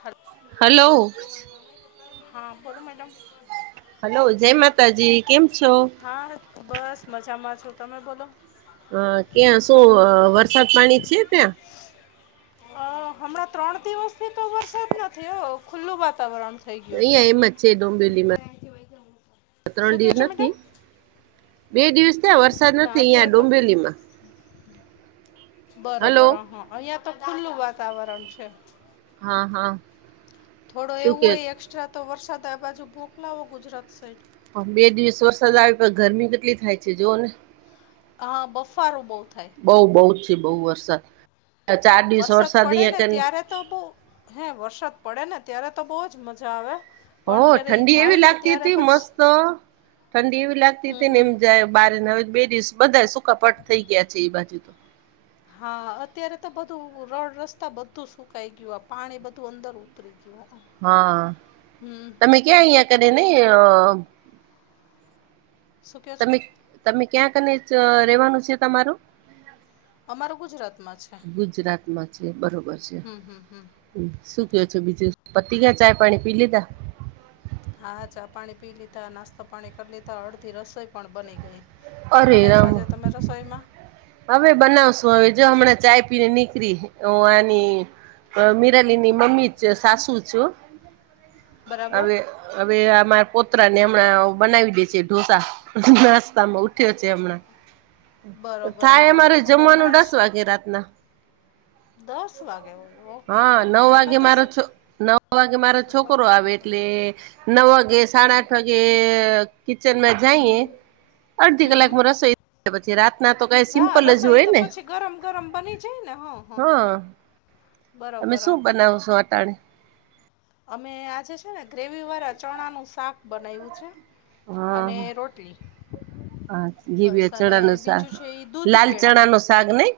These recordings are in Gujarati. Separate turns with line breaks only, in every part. હત.
હલો.
હા બોલો મેડમ.
હલો જય માતાજી કેમ છો.
હા બસ મજામાં છો તમે બોલો.
હ ક્યાં શું વરસાદ પાણી છે ત્યાં.
અ હમણાં ત્રણ દિવસથી તો વરસાદ નથીયો ખુલ્લું વાતાવરણ. થઈ ગયું
અહિયાં એમજ છે ડોમબિલીમાં ત્રણ
શું કહો
દિવસ
છો મેડમ
નથી. બે દિવસ ત્યા વરસાદ
ના
નથી અહં
અત્યારે તો
ડુંબેલીમાં. હલો
બરોબર હ હા અહિયાં તો ખુલ્લું વાતાવરણ છે.
હા હા.
થોડો
શું
એવું
કે
હોય એક્સ્ટ્રા તો વરસાદ આ બાજુ મોકલાવો ગુજરાત સાઈડ.
પણ બે દિવસ વરસાદ આવે પણ ગરમી કેટલી થાય છે જોઓ ને.
હા બફારો બહુ થાય.
બઉ બહુજ છે બઉુ વરસાદ ચાર દિવસ વરસાદ
પડે ને
અહિયાં કે.
ત્યારે તો બહ હે વરસાદ પડે ને ત્યારે તો બહજ મજા આવે.
હો
પણ જયારે એ
ઠંડી
જાય
એવી
ને
લાગતી
ત્યારે
હતી
પછી
મસ્ત. ઠંડી એવી લાગતી
હમ
હતી ને
હમ
એમ જાય બારે ને હવે બે દિવસ બધા સકાપાટ થઈ ગયા છે એ બાજુ તો.
હા અત્યારે તો બધું રોડ રસ્તા બધું સુકાઈ ગયું આ પાણી બધું અંદર ઉતરી. જો.
હા તમે ક્યા અહિયાં કરે નને.
શું કયો છો
તમે તમે ક્યાં કને રેવાનું છે તમારું?
અમારું ગુજરાતમાં છે
ગુજરાતમાં છે બરોબર છે.
હમ હમ હમ
શું કો છો બીજું પતિ ક્યાં ચાય પાણી પી લીધા.
હા ચા પાણી પી લીધા નાસ્તા પાણી કરી લીધા અડધી રસોઈ પણ બની ગઈ. શું
અરે
બનાવ્યું
રામ
આજે તમે રસોઈમાં.
હવે બનાવશું હવે જો હમણાં ચાય પીને નીકળી આની. મિરાલીની મમ્મી છે સાસુ છું
બરાબર
હવે. હવે અમારા પોતરા ને હમણાં બનાવી દે છે ઢોસા. નાસ્તામાં ઉઠ્યો છે હમણાં.
બરોબર
થાય
હા
અમારે
અમે
જમવાનું
હમણાં જ
દસ વાગે રાતના.
દસ વાગે હોય ઓકે
હા નવ
અમે
વાગે
તો
મારો
સ-
છ નવ વાગે મારો છોકરો આવે. એટલે નવ વાગે સાડા આઠ વાગે. કિચનમાં જઈએ અડધી
હમ હમ
કલાકમાં રસોઈ પછી રા. ના તો કઈ
હા
સિમ્પલ જ
રસોઈ
હોય
તો
ને
પછી ગરમ ગરમ બની જાય ને
હા. તમે
બરોબર
શું
હા
બનાવ છો અટાણી.
અમે આજે છે ને ગ્રેવી વાળા ચણાનું શાક બનાવ્યું છે.
હા
અને રોટલી.
હા
બસ
ઘીબીયા
અને
ચણાનું શાક
બીજું છે એ દૂધ
લાલ
કેળા-
ચણા નું શાક નહી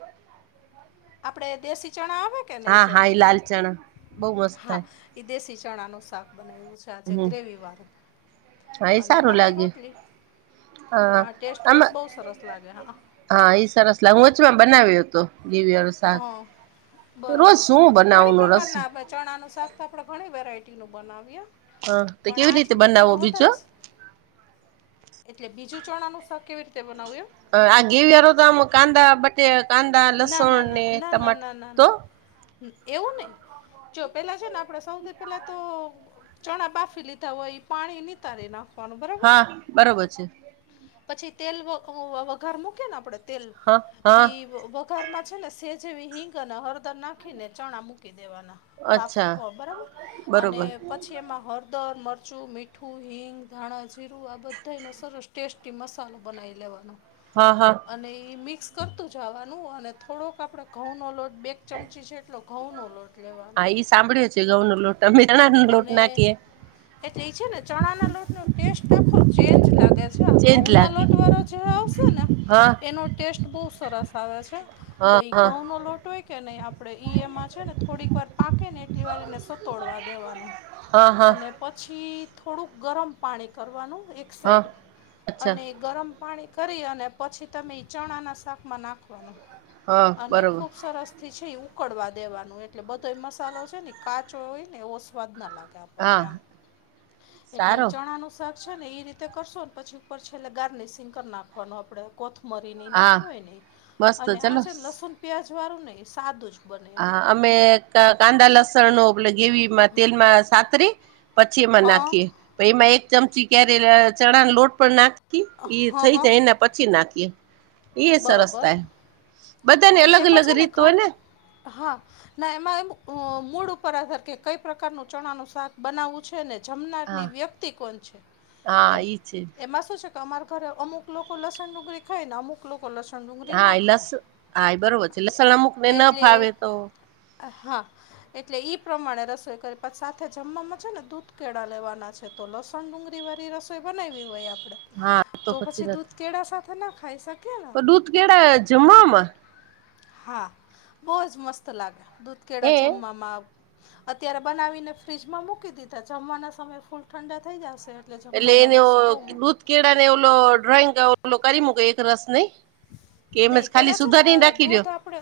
આપડે દેશી ચણા આવે કે નહી
હા
છે
હા એ લાલ ચણા બહુ મસ્ત થાય
હા- વિદેશી ચણાનું શાક બનાવ્યું છે. ચછા છે
હમ
ગ્રેવીવાળું
હા એ
અને
સારું
બાકી
લાગે
રોટલી. હા ટેસ્ટ વાઈઝ બહુ સરસ લાગે હા.
હા ઈ સરસલા હુંચમાં બનાવ્યો હતો દવીસ. સા
હા બરોબર
રોજશું
ઘણી
બનાવનું રસ.
પ્રકારના આપણે ચણાનું શાક તો આપણે ઘણી વેરાયટીનું બનાવીએ.
હા તો
પણ
કેવી
આ છે
રીતે
ને
બનાવો
થોડું
બીજો
વધારે છે. એટલે બીજું ચણાનું શાક કેવી રીતે બનાવું એમ.
આ ઘેવીર તો આમ કાંદા બટે કાંદા
ના
લસુણ
ના ના
ને
ના ના
ટમાટા
ના ના ના
તો.
એવું નહી જો પેલા છે. ને આપણે સૌથી પેલા તો. ચણા બાફી લીધા હોય પાણી નીતારે નાખ.
હા બરોબર છે.
પછી તેલ વઘાર મૂકી ને આપડે તેલ
હા હા
ઈ- વઘારમાં છે ને સે જેવી હિંગ અને હળદર નાખીને ચણા મૂકી દેવાના- બાફ
અચ્છા
બરાબર
બરોબર
અને- પછી એમાં હળદર મરચું મીઠું હિંગ ધાણા જીરું આ બધા ન સરસ- ટેસ્ટી મસાલો બનાવી લેવાનો-
હા હા-
અને એ મિક્સ કરતું જવાનું અને થોડોક આપણે ઘઉંનોો લોટ બે ચમચી જેટલો- ઘઉં નો રોટલી
હા ઈ સાંભળ્યો છે ઘઉ નો લોટમેીરણા નો લોટ
અને
નાખીએ-
એટલે છે ને ચણા ના લોટ ન ટેસ્ટ આખો ચેન્જ લાગે- લ છે આ ઘઉ
ચેન્જ
ના
લાગે
લોટવાળો જે આવશે ને
હા
એનો ટેસ્ટ બહુ સરસ આવે છે. તો
હા
ઈ
હા
ઘઉં નો લોટ હોય કે નહી આપડે ઈ એમાં છે ને થોડીક વાર પાકે ને એટલી વાર સતોડવા દેવાનું
હા હા
અને પછી થોડુંક ગરમ પાણી કરવાનું એક
હા
સાઇડ
અચ્છા
અને ગરમ- પાણી કરી અને પછી તમે એ ચણાના શાકમાં નાખવાનું
હા
અને
બરોબર
ખૂબ સરસ- થી છે એ ઉકળવા દેવાનું એટલે બધો એ મસાલો છે ને કાચો હોય ને એવો સ્વાદ ના લાગે-
હા
આપને એટલે
સારો
ચણાનું- શાક છે ને એ રીતે કરશો ને પછી ઉપર છેલ્લે ગારને સિગ કરી નાખવાનો આપણે કોથમરીની
હા
નાખી હોય
મસ્ત
અને આ
ચલો
છે લસુણ પ્યાજ વાળું નહીિ સાદું જ બને એમ
હા અમે કાંદા લસણ ન ગેવીમાં તેલમાં સાતરી પછી
હ
એમાં નાખીએ પ એમાં એક ચમચી ક્યારે ચણા ન લોટ પણ નાખી નાી એ
હ
થઈ
હ
જાય એના પછી નાખીએ એઇ એસરસ
બરોબર
થાય બધા ને
એટલે
અલગ
એમાં
અલગ
છે
રીત હોય
ઘણ
ને
હા ના એમાં એમ મૂડ ઉપર આધાર કે કઈ પ્રકારનું ચણાનું શાક બનાવવું છે ને જમનારની
હા
વ્યક્તિ કોણ છે
હા
એમાં
ઈ છે
એમાં શું છે અમારા ઘરે અમુક લોકો લસણ ડુંગરી ખાય ને અમુક લોકો લસણ ડુંગળી
હા
ન
એ લસ હા એ બરોબર છે
ખાય
લસણ અમુક ને ન
એટલે
ફાવે તો
હા એટલે ઈ પ્રમાણે રસોઈ કરી પછ સાથે જમવામાં છે ને દૂધ કેળા લેવાના છે તો લસણ ડુંગળી વાળી રસોઈ બનાવી હોય આપડે તો પછી દૂધ કેળા સાથે ના ખાઈ શકો
પણ દૂધ કેળા જમવામા
હા બહુજ મસ્ત લાગે દૂધકેળા
હે
જમવામાં અત્યારે બનાવીને ફ્રીજમાં મૂકી દીધા જમવાના સમયે ફૂલ ઠંડા થઈ જશે. એટલે જમવામાં લ સુ બહમાં. [unintelligible]
કેળ ને ઓલો ડ્રોઈંગ ઓલો કરી મૂકે એક રસ નઈ. કે એમજ
નહી
ખાલી
પેલા છે ને
સુધારી રાખી દયો
દૂધ આપડે.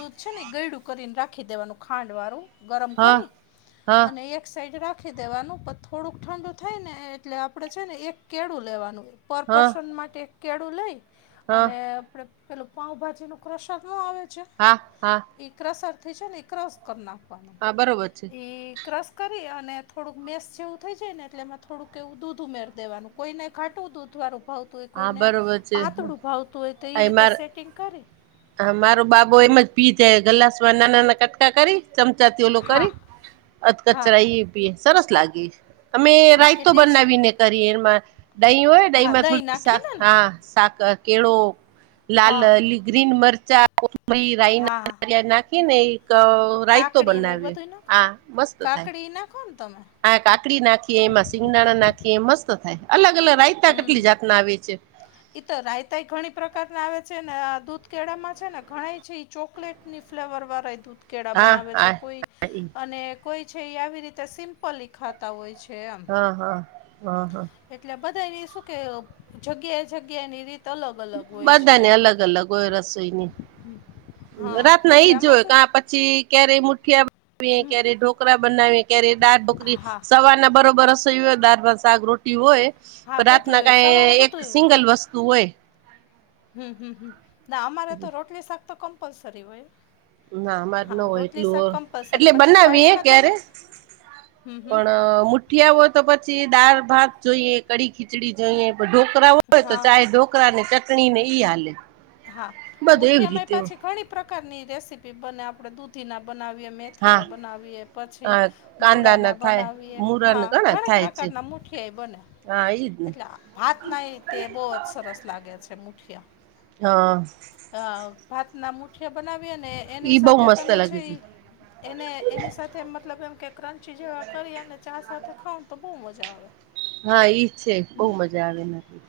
દૂધ છે ને એ ગયડું કરીને રાખી દેવાનું ખાંડ વાળું. ગરમ
હા
કરી
હા
અને એક સાઈડ રાખવુ નાખી દેવાનું પણ થોડુંક ઠંડુ થાય ને એટલે આપણે છે ને એક કેળું લેવાનું પર
હા
પર્સન માટે કેળું લઈ
હા
અને આપણે પેલું પાઉભાજીનું ક્રસક ન આવે છે
હા હા
એક રસ અર્થે હને એક રસ કરી નાખવાનો
હા બરોબર છે
એ ક્રશ કરી અને થોડુંક મેસ જેવું થઈ જાય ને એટલે એમાં થોડુંક એવું દૂધ ઉમેરી દેવાનું કોઈને ખાટું દૂધવાર ઉભાવતું હોય
હા
કોઈને
બરોબર છે
પાતળું ભાવતુહોય તો એ રીતે સેટિંગ કરી
પીધાય ગલાસમાં નાના નાના કટકા કરી ચમચાથી ઓલો
હા
કરી અધ
હા
કચરા એ સરસ લાગી અમે
હા
રાયતો
એટલે જ
બનાવીને કરીએ એમાં દહીં હોય દહીં
હા
માં થોડી સા
નાખીને ને
હા સાક કેળો લાલ
હા
ગ્રીન મરચા રી રઈ
હા
નાિયાદ નાખી ને એક રાયતો
કાકડી
બનાવીએ આા મસ્ત થાય.
પનાખ તમે.
આ કાકડી નાખીએ એમાં સિંગદાણા નાખીએ મસ્ત થાય અલગ અલગ રાયતા
હમ
કેટલી જાતના આવે છે.
ઈ તો રાયતાાય ઘણી પ્રકાર ના આવે છે ને આ દૂધ કેળામાં છે ને ઘણ છે ચોકલેટ. ની ફ્લેવર વાર દું. કેળા
હા
બનાવે
હા
છે કોઈ અને કોઈ છે એ આવી રીતે સિમ્પલી ખાતા હોય છે.
હા, હા, હા, હા
એટલે બધાની શું કે જગ્યાએ જગ્યા ની રીત. અલગ અલગ હોય છે હ.
બધાને અલગ રાત ના એઈજ જોય ક પછી ક્યારેય મુઠી.
હમ
ક્યારે ઢોકરા બનાવીએ ક્યારે દાઢ બકરી
હા
સવાર ના બરોબર. દારમાં શક રોટી હોય
હા
પણ
બધું
રાતના
હોય સવારે
કાઈ એક
બધું હોય
સિંગલ વસ્તુ હોય.
હમ, હમ, હમ ના અમારે તો રોટલી શાક તો કમ્પલસરી હોય.
ના અમાર ન
હા
હોય
રોટલી શાક
એટલું
કમ્પલસરી
એટલે
પછી
બનાવીએે
સાઈડમાં
ક્યારે?
તમે હમ હમ
પણ મુ. ઉઠિયા હોય તો પછી દાળ ભાત જોઈએ, કડીી ખીચડી જોઈએ, ઢોકરા હોય તો
હા
ચાહે
હા
ઢોક. છોકરા ને ચટણી ઈ હાલે.
હા,
બધું એવી
મુઠિયામાય
રીતે હોય.
પાછી ઘણી પ્રકારની રેસીપી બને આપડે દૂધી ના. બનાવીએ મેથી
હા
ના બનાવીએ પછી
હા કાંદા
મળા ના
થાય
બનાવીએ
મુરા ના
હા
ઘણા
ઘણી
થાય
પ્રકાર.
છે
ટ ના મૂઠાય બન.
હા એ જ
ભાત ના તે બહુ જ સરસ લાગે છે મુઠિયા.
હા.
અ ભાતના મુઠિયા બનાવી ને એની
ઈ બહુ
સાથે
મસ્ત
તમે છે.
લાગે
એને એની સાથે મતલબ એમ કે ક્રંચી જેવા કરી અને ચા સાથે ખાવ તો બહુ મજા આવે.
હા ઈજ છે, બહુ મજા આવે નથી.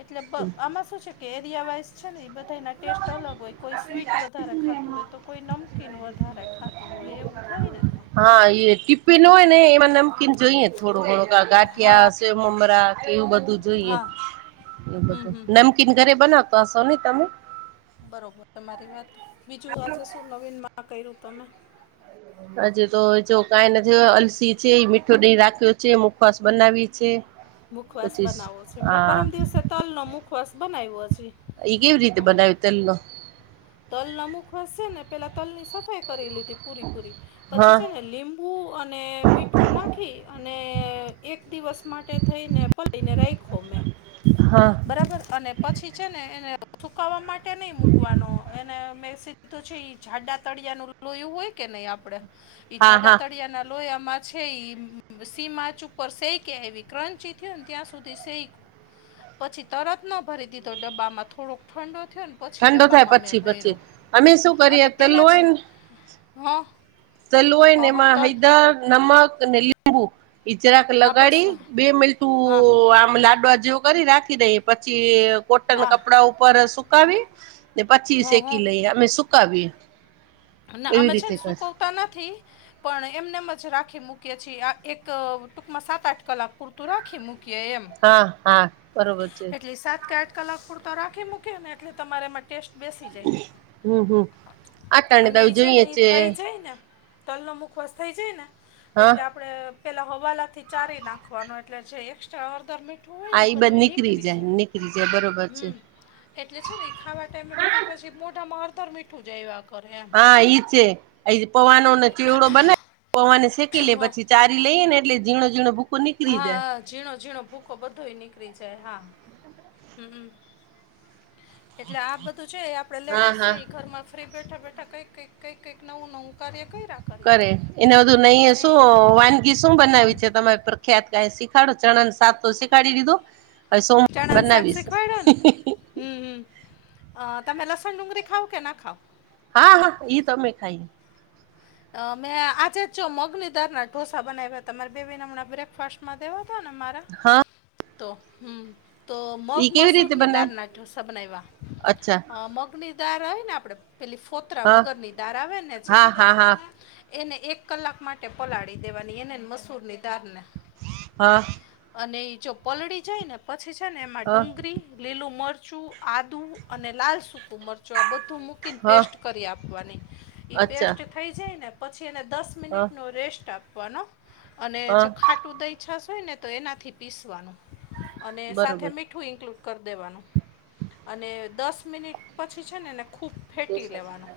એટલે આમાં શું છે કે એરિયા વાઈઝ છે ને એ બધા. તો એના ટેસ્ટ અલગ હોય કોઈ સ્વીટ વધારે ખાતું હોય તો કોઈ નમકીન વધારે ખાતું હોય એવું. થને એમાં.
હા એ ટ [unintelligible] પિનોઈને એ મન કિં જોુએત. થોડું ઘડું
હા
ગાંઠિયા સ્મમરા કે એવું બધું જોઈએ
હા
એ
હમ
બધું
હમ હમ
નમકીન ઘરે બનાવતો હશો ને તમે
બરોબર તમારી વાત બીજું આજે શું નવીન માં કર્યું તમે
હજ તો જો કઈ નથી અલસી છે મીઠો દ રાખ્યો છે મુખવાસ બનાવી છે.
મુખવાસ
પચીસ
બનાવો છે મેં
હા
પરમ દિવસે તલ નો મુખવાસ બનાવ્યો છે.
એગ એવી રીતે બનાવી તેલનો.
તલ નમુકવાસશે ને પેલા તલ ની સફાઈ કરી લીધી પૂરી પૂરી
હા
પછી છે ને લીમ. પૂ અને મીઠું નાખી? અને એક દિવસ માટે થઈને. થઈને રાઈખોમે.
હા.
બરાબર અને પછી છે ને એને સુકાવા માટે નહી મૂકવાનો એને મે તો છે જાડા તળિયા નું લોહીું હોય કે નહી આપડે ઈ
હા
જાડા
હા
તળિયા ના લોહયામાં. છે સી માચ ઉપર સે કે એ ક્રંચી થય ને ત્યાં સુધી સેક પછી તરત ન ભરી દીધો ડબ્બામાં થોડોક ઠંડો થયો ને. પછી
ઠંડો થાય
ડબ્બામાં મેં
પછી
ભય્યો
પછી અમે શું
અને
કરીએ તલ
પહેલાં જ હં
સલોય ને એમાં હૈદર નમક ને લીંબુ. ઈજરાક
હા બસ
લગાડી બે મીઠું
હા હા
આમ લાડો જે. કરી રાખી દઈ પછી કોટન
હા
કપડા ઉપર સુકાવી. ને પછી
હ હ
શેકી લઈ અમે સુકાવી.
ના અમે છે ને સુકવતા નથી. પણ એમને એમ જ રાખી મૂકીએ છીએ આ એક ટૂંકમાં સાત આઠ કલાક પૂરતું રાખી મૂકીએ એમ
હા હા બરોબર છે.
એટલી સાત કે આઠ કલાક પૂરતો રાખી મૂક્યો ને એટલે તમારે માટે ટેસ્ટ બેસી
હમ
જાય
હમ આટાણે
અને
તો
છે
જોઈએ
ને એ થઈ જાય ને તલનો મુખવાસ થઈ જાય ને
હા
એટલે આપણે પેલા હવાલા થી ચારી નાખવાનો એટલે જે એક્સ્ટ્રા હળદર મીઠું હોય
આ
ને
ઈ
બધ તો એની
નીકળી
કરી
જાય
છે,
નીકળી જાય બરોબર છે
હમ્મ એટલે છે ને એ ખાવા ટાઈમે બધે પછી મોઢામાં અળતર મીઠું જાય એવાક
હા ઈ છે, એ પવાનોને ચેવડો બના પવાને શેકી લે
હો
પછી. ચારી લઈએને એટલે ઝીણો ઝીણો ભૂ
હા હ ઝીણો ઝીણો ભૂકો બધો નીકળી જાય હા હમ એટલે આ બધું છે આપડે
હા
લેડીસ
હા
ઘર માં ફરી બેઠા બેઠા કઈ કક કઈ કક નવ નવ કર્યા કઈ
કરે એને બધું નહી શું વાન શું બનાવી છે ત પ્રખ્યાત ક શીખાડો ચણ સાત શીખાડી દીધો હવે સોમ
ચણન
બનાવીશ
સાક્સખવાડન હમ્મ હમ્મ, અ તમે લસણ ડુંગરી ખાવ કે ના ખાવ?
હા હા ઈ તમે ખાઈ.
અ મેં આજે જ જો, મગનીદાર ઢોસા બનાવ્યા, તમારે બેબી ને હમણાં બ્રેકફાસ્ટ માં દેવા તો ને મારા,
હા
તો હમ્મ તો મગ
ઈ કેવી
મસૂર
રીતે
ની દાળ
બનાવે
ના ડોસા બનાવ્યા,
અચ્છા
અ મગ ગ ની દાર આવેને આપડે, પેલી ફોતરા
હા
વગર ની દાર આવે ને જે.
હા હા હા
એને એક કલાક માટે પલાળી દેવાની, એને મસૂર ની દારને.
હા
અને ઈ જો પલળી જાય ને, પછી છે ને એમાં
હા
ડુંગળી, લીલું મરચું, આદ દુ અને લાલ સૂકું મરચું, આ બધું મૂકીને
હા
પેસ્ટ કરી આપવાની. ઈ
અચ્છા
પેસ્ટ થઈ જાય ને, પછી એને દસ
હા
મિનિટનો રેસ્ટ આપવાનો, અને જો
હા
ખાટ ટુ દહીં, છાશ હોય ને તો એનાથી પીસવાનું, અને સાથે
બરોબર
મીઠું ઇન્કલુડ કર દેવાનું, અને દસ મિનિટ પછી છે ને ને ખૂબ ફેટી લેવાનો,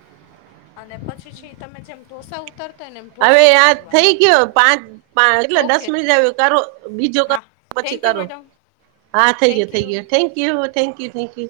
અને પછી છે તમે જેમ ઢોસા ઉતરતા
હવે આ થઈ ગયો પાંચ પા એટલે દસ
ઓકે
મિનિટ ઉતારો બીજો કર
હા થેન્ક યુ મેડમ.
હા થઈ ગયો,
થેન્ક
થઈ
યુ
ગયો, થેન્કયુ, થેન્કયુ, થેન્કયુ.